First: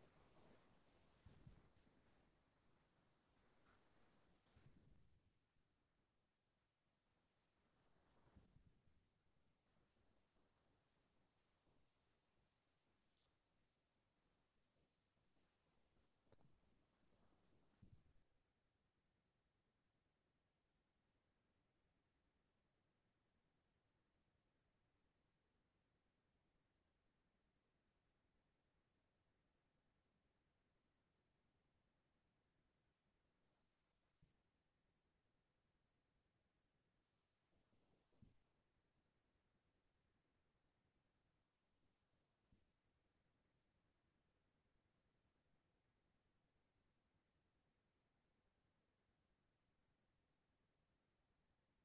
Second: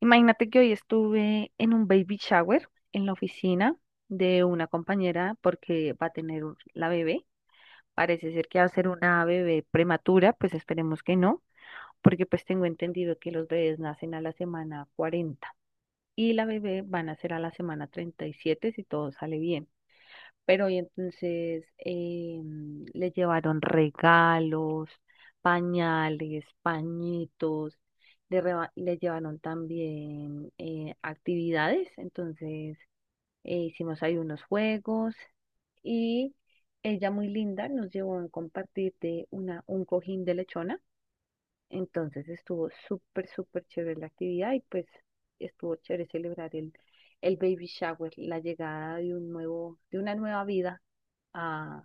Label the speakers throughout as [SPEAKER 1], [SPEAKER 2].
[SPEAKER 1] Imagínate que hoy estuve en un baby shower en la oficina de una compañera porque va a tener la bebé. Parece ser que va a ser una bebé prematura, pues esperemos que no, porque pues tengo entendido que los bebés nacen a la semana 40 y la bebé van a ser a la semana 37 si todo sale bien. Pero y entonces le llevaron regalos, pañales, pañitos, le llevaron también actividades. Entonces hicimos ahí unos juegos y ella muy linda nos llevó a compartir de un cojín de lechona. Entonces estuvo súper, súper chévere la actividad y pues estuvo chévere celebrar el baby shower, la llegada de de una nueva vida a,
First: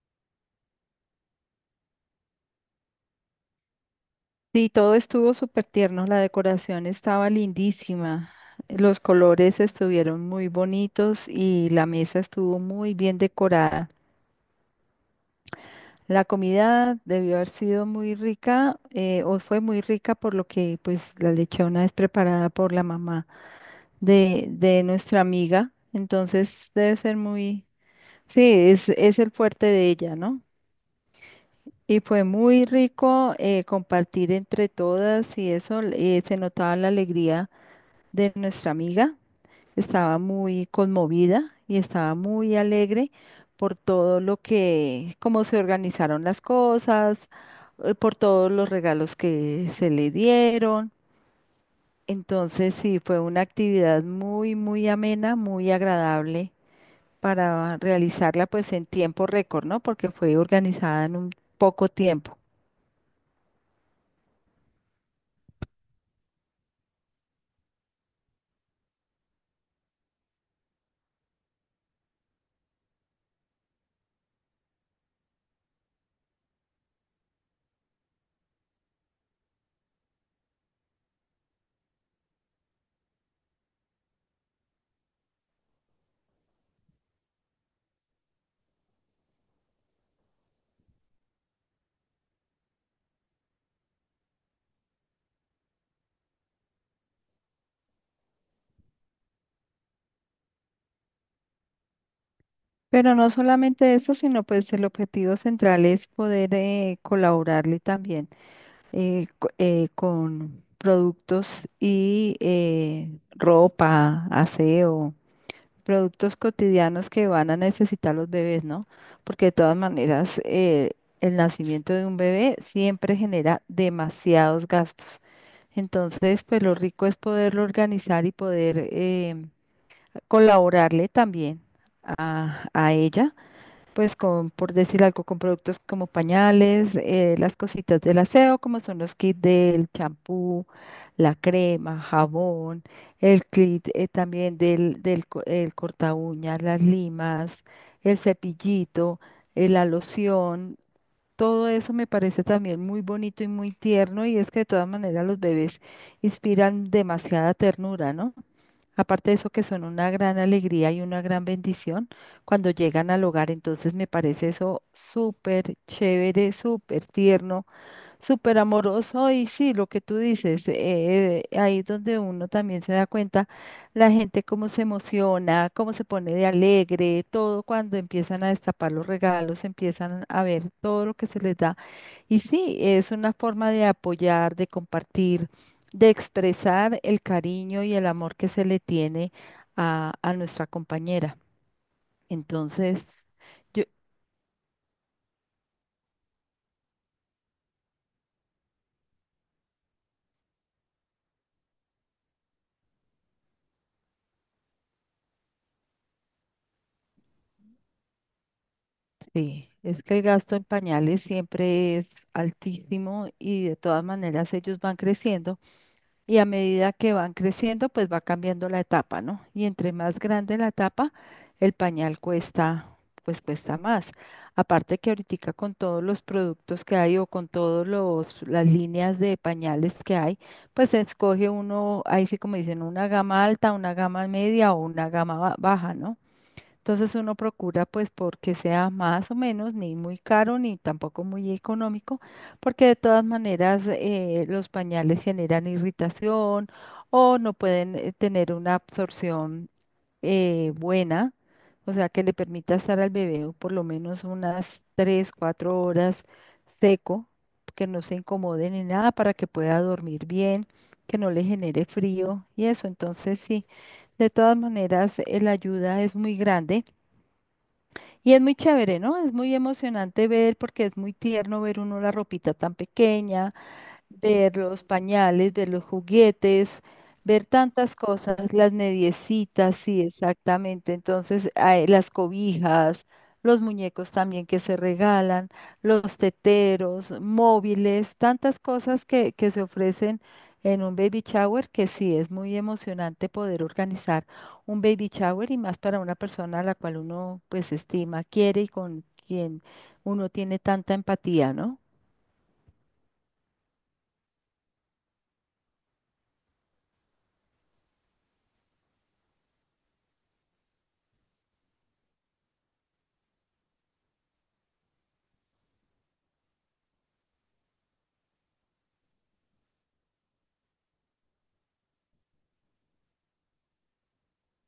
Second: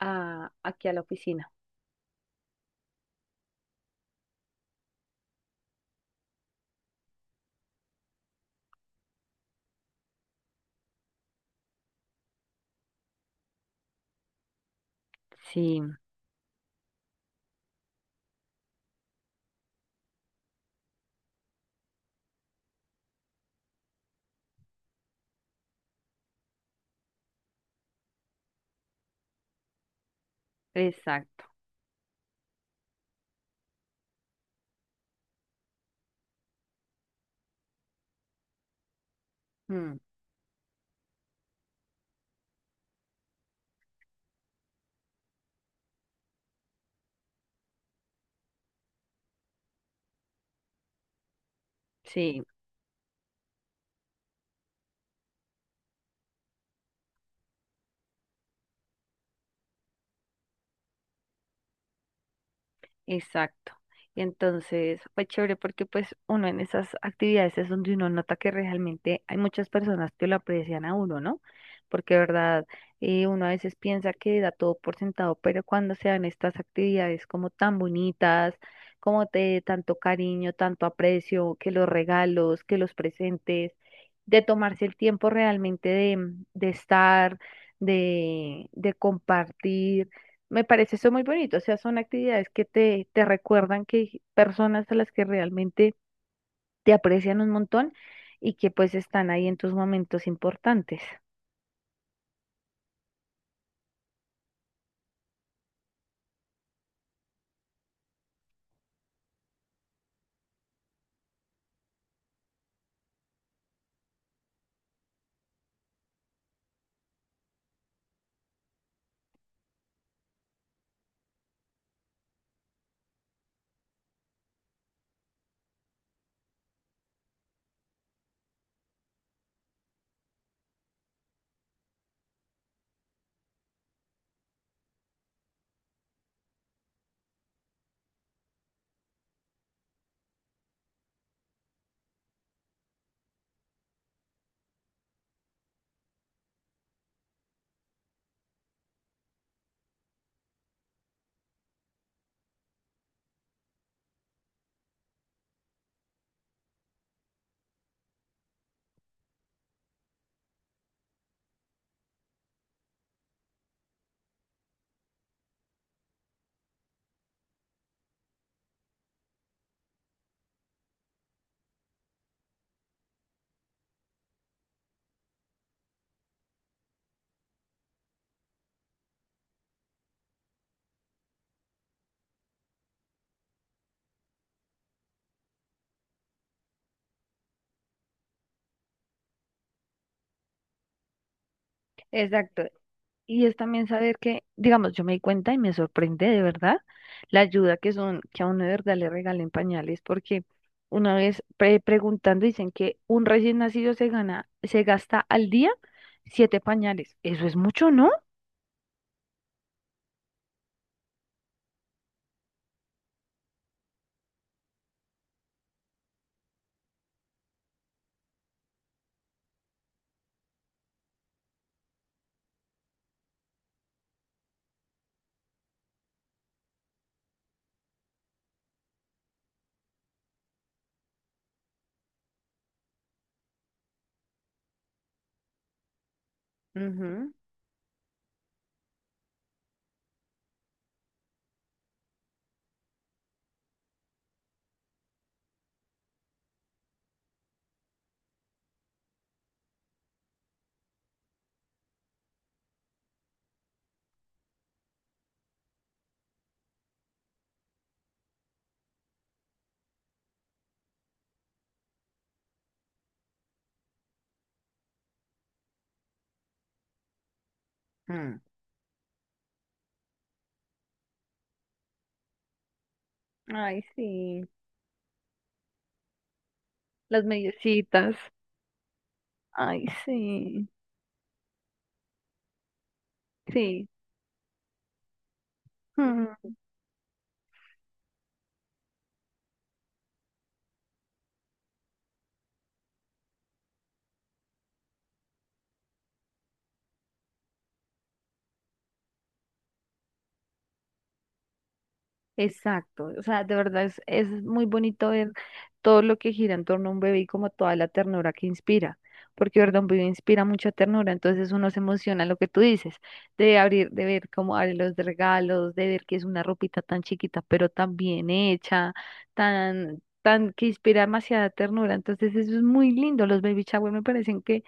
[SPEAKER 1] aquí a la oficina.
[SPEAKER 2] Sí, todo estuvo súper tierno, la decoración estaba lindísima, los colores estuvieron muy bonitos y la mesa estuvo muy bien decorada.
[SPEAKER 1] Sí,
[SPEAKER 2] La comida debió haber sido muy rica o fue muy rica por lo que pues la lechona es preparada por la mamá de nuestra amiga, entonces debe ser muy, sí, es el fuerte de ella, ¿no?
[SPEAKER 1] exacto.
[SPEAKER 2] Y fue muy rico, compartir entre todas y eso, se notaba la alegría de nuestra amiga.
[SPEAKER 1] Mm,
[SPEAKER 2] Estaba muy conmovida y estaba muy alegre por todo lo que, cómo se organizaron las cosas, por todos los regalos que se le dieron.
[SPEAKER 1] sí.
[SPEAKER 2] Entonces, sí, fue una actividad muy amena, muy agradable para realizarla pues en tiempo récord, ¿no? Porque fue organizada en un poco tiempo.
[SPEAKER 1] Exacto. Y entonces fue chévere porque pues uno en esas actividades es donde uno nota que realmente hay muchas personas que lo aprecian a uno, ¿no? Porque de verdad, uno a veces piensa que da todo por sentado, pero cuando se dan estas actividades como tan bonitas, como de tanto cariño, tanto aprecio, que los regalos, que los presentes, de tomarse el tiempo realmente de estar, de compartir. Me parece eso muy bonito, o sea, son actividades que te recuerdan que hay personas a las que realmente te aprecian un montón y que pues están ahí en tus momentos importantes.
[SPEAKER 2] Pero no solamente eso, sino pues el objetivo central es poder colaborarle también con productos y ropa, aseo, productos cotidianos que van a necesitar los bebés, ¿no? Porque de todas maneras, el nacimiento de un bebé siempre genera demasiados gastos. Entonces, pues lo rico es poderlo organizar y poder, colaborarle también a ella pues con, por decir algo, con productos como pañales, las cositas del aseo, como son los kits del champú, la crema, jabón, el kit también el corta uñas, las limas, el cepillito, la loción. Todo eso me parece también muy bonito y muy tierno, y es que de todas maneras los bebés inspiran demasiada ternura, ¿no? Aparte de eso, que son una gran alegría y una gran bendición cuando llegan al hogar. Entonces me parece eso súper chévere, súper tierno, súper amoroso y sí, lo que tú dices, ahí es donde uno también se da cuenta la gente cómo se emociona, cómo se pone de alegre, todo cuando empiezan a destapar los regalos, empiezan a ver todo lo que se les da. Y sí, es una forma de apoyar, de compartir, de expresar el cariño y el amor que se le tiene a nuestra compañera.
[SPEAKER 1] Exacto.
[SPEAKER 2] Entonces...
[SPEAKER 1] Y es
[SPEAKER 2] yo
[SPEAKER 1] también saber que, digamos, yo me di cuenta y me sorprende de verdad la ayuda que son, que a uno de verdad le regalen pañales, porque una vez preguntando dicen que un recién nacido se gana, se gasta al día siete pañales. Eso es mucho, ¿no?
[SPEAKER 2] sí, es que el gasto en pañales siempre es altísimo y de todas maneras ellos van creciendo y a medida que van creciendo pues va cambiando la etapa, ¿no? Y entre más grande la etapa, el pañal cuesta, pues cuesta más. Aparte que ahorita con todos los productos que hay o con todos los las líneas de pañales que hay, pues se escoge uno, ahí sí como dicen, una gama alta, una gama media o una gama ba- baja, ¿no? Entonces
[SPEAKER 1] Ujú.
[SPEAKER 2] uno procura pues porque sea más o menos ni muy caro ni tampoco muy económico, porque de todas maneras, los pañales generan irritación o no pueden, tener una absorción buena, o sea que le permita estar al bebé por lo menos unas 3 4 horas seco, que no se incomode ni nada para que pueda dormir bien, que no le genere frío y eso. Entonces sí, de todas maneras, la ayuda es muy grande. Y
[SPEAKER 1] Mm.
[SPEAKER 2] es muy chévere, ¿no? Es muy emocionante ver porque es muy tierno ver uno la ropita tan pequeña,
[SPEAKER 1] Ay, sí.
[SPEAKER 2] ver los pañales, ver los juguetes,
[SPEAKER 1] Las
[SPEAKER 2] ver tantas
[SPEAKER 1] mediecitas.
[SPEAKER 2] cosas, las mediecitas,
[SPEAKER 1] Ay,
[SPEAKER 2] sí,
[SPEAKER 1] sí,
[SPEAKER 2] exactamente. Entonces, hay las cobijas, los
[SPEAKER 1] sí.
[SPEAKER 2] muñecos también que se regalan, los
[SPEAKER 1] Mm.
[SPEAKER 2] teteros, móviles, tantas cosas que se ofrecen en un baby shower, que sí es muy emocionante poder organizar un baby shower y más para una persona a la cual uno pues estima, quiere y con quien uno tiene tanta empatía, ¿no?
[SPEAKER 1] Exacto. O sea, de verdad es muy bonito ver todo lo que gira en torno a un bebé y como toda la ternura que inspira. Porque, de verdad, un bebé inspira mucha ternura. Entonces uno se emociona lo que tú dices, de abrir, de ver cómo abre los de regalos, de ver que es una ropita tan chiquita, pero tan bien hecha, tan, tan, que inspira demasiada ternura. Entonces eso es muy lindo. Los baby shower me parecen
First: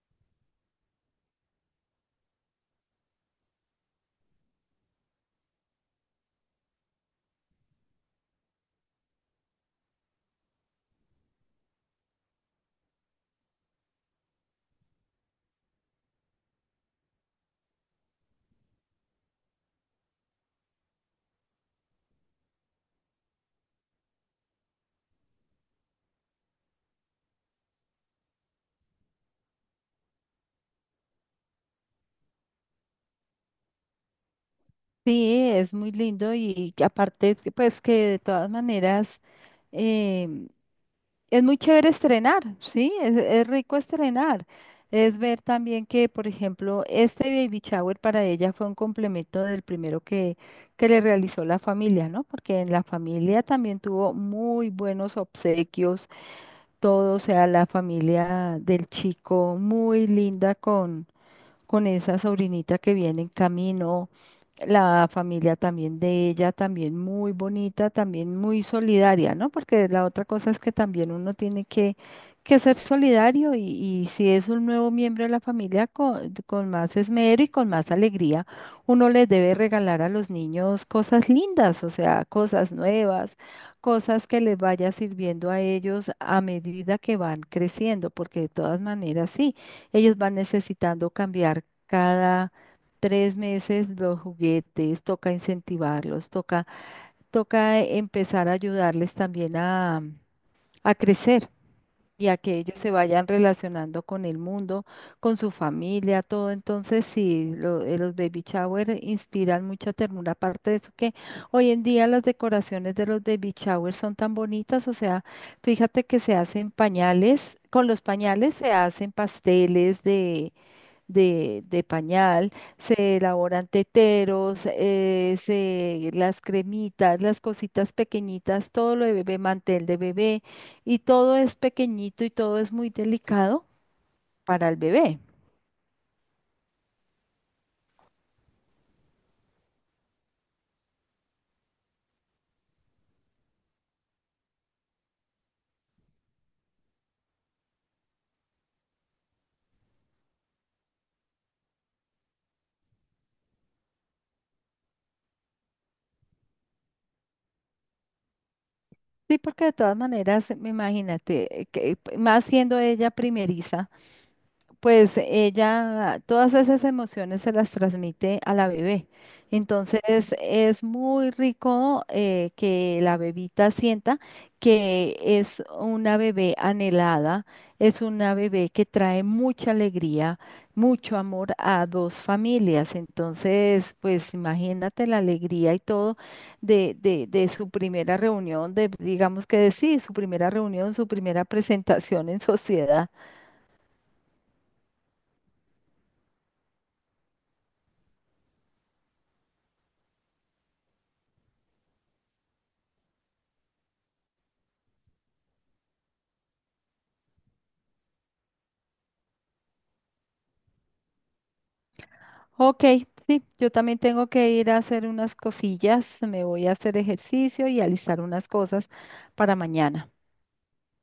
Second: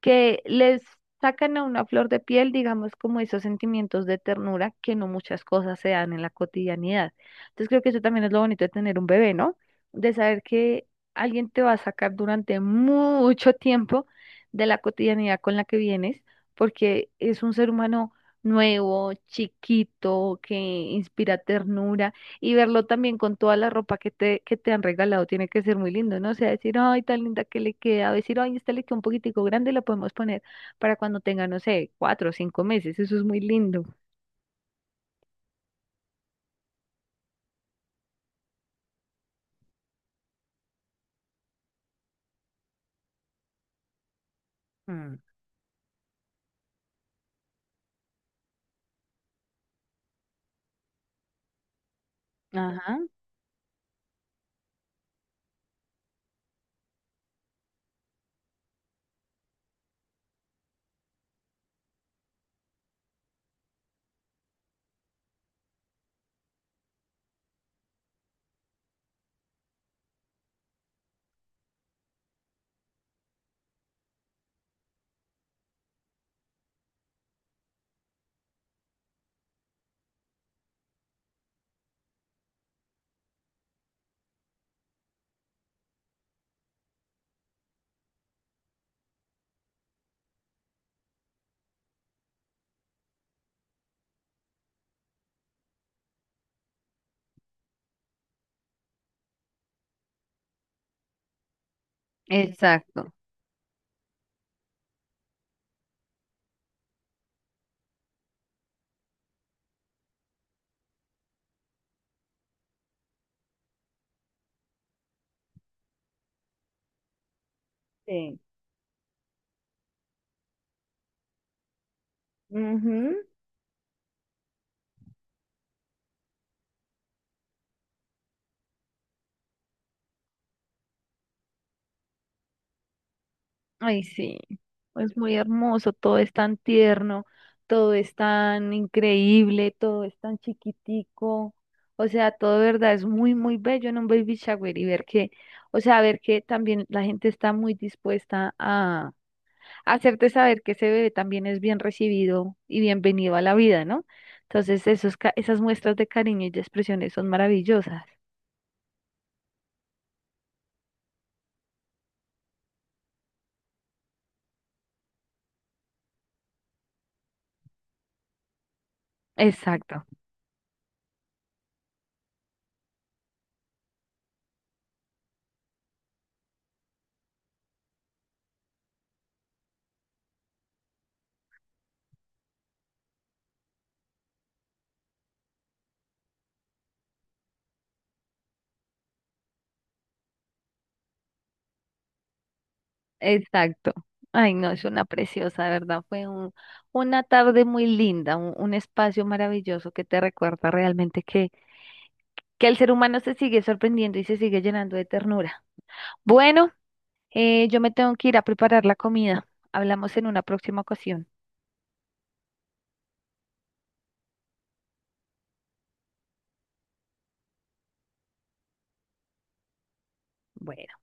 [SPEAKER 1] que les sacan a una flor de piel, digamos, como esos sentimientos de ternura que no muchas cosas se dan en la cotidianidad. Entonces creo que eso también es lo bonito de tener un bebé, ¿no? De saber que alguien te va a sacar durante mucho tiempo de la cotidianidad con la que vienes, porque es un ser humano nuevo, chiquito, que inspira ternura y verlo también con toda la ropa que te han regalado tiene que ser muy lindo, ¿no? O sea, decir, ay, tan linda que le queda, o decir, ay, esta le queda un poquitico grande, la podemos poner para cuando tenga, no sé, 4 o 5 meses. Eso es muy lindo.
[SPEAKER 2] Sí, es muy lindo y que aparte, que, pues que de todas maneras, em, es muy chévere estrenar, ¿sí? Es rico estrenar. Es
[SPEAKER 1] Mm.
[SPEAKER 2] ver también que, por ejemplo, este baby shower para ella fue un complemento del primero que le realizó la familia, ¿no? Porque en la
[SPEAKER 1] Ajá.
[SPEAKER 2] familia también tuvo muy buenos obsequios, todo, o sea, la familia del chico, muy linda con esa sobrinita que viene en camino, la familia también de ella, también muy bonita, también muy solidaria, ¿no? Porque la otra cosa es que también uno tiene que ser solidario y si es un nuevo miembro de la familia, con más esmero y con más alegría, uno les debe regalar a los niños cosas lindas, o sea, cosas nuevas, cosas que les vaya sirviendo a ellos a medida que van creciendo, porque de todas maneras sí. Ellos van necesitando cambiar cada tres meses los juguetes, toca incentivarlos, toca, toca empezar a ayudarles también a crecer y a que ellos se
[SPEAKER 1] Exacto.
[SPEAKER 2] vayan relacionando con el mundo, con su familia, todo. Entonces, sí, los baby shower inspiran mucha ternura, aparte de eso que hoy en día las decoraciones de los baby shower son tan bonitas, o sea, fíjate que se hacen pañales, con los
[SPEAKER 1] Sí.
[SPEAKER 2] pañales se hacen pasteles de pañal, se elaboran teteros, las cremitas, las cositas pequeñitas, todo lo de bebé, mantel de bebé, y todo es pequeñito y todo es muy delicado
[SPEAKER 1] Ay, sí,
[SPEAKER 2] para el
[SPEAKER 1] es
[SPEAKER 2] bebé.
[SPEAKER 1] muy hermoso, todo es tan tierno, todo es tan increíble, todo es tan chiquitico, o sea, todo de verdad es muy, muy bello en un baby shower y ver que, o sea, ver que también la gente está muy dispuesta a hacerte saber que ese bebé también es bien recibido y bienvenido a la vida, ¿no? Entonces, esas muestras de cariño y de expresiones son maravillosas.
[SPEAKER 2] Sí, porque de todas maneras, imagínate, más siendo ella primeriza, pues ella todas esas emociones se las transmite a la bebé. Entonces
[SPEAKER 1] Exacto.
[SPEAKER 2] es muy rico, que la bebita sienta que es una bebé anhelada, es una bebé que trae mucha alegría, mucho amor a dos familias. Entonces, pues imagínate la alegría y todo de su primera reunión, de digamos que de sí, su primera reunión, su primera presentación en sociedad.
[SPEAKER 1] Exacto. Ay, no, es una preciosa, de verdad. Fue una tarde muy linda, un espacio maravilloso que te recuerda realmente que el ser humano se sigue sorprendiendo y se sigue llenando de ternura. Bueno, yo me tengo que ir a preparar la comida. Hablamos en una próxima ocasión.
[SPEAKER 2] Ok, sí, yo también tengo que ir a hacer unas cosillas, me voy a hacer ejercicio y alistar unas cosas para mañana.
[SPEAKER 1] Bueno.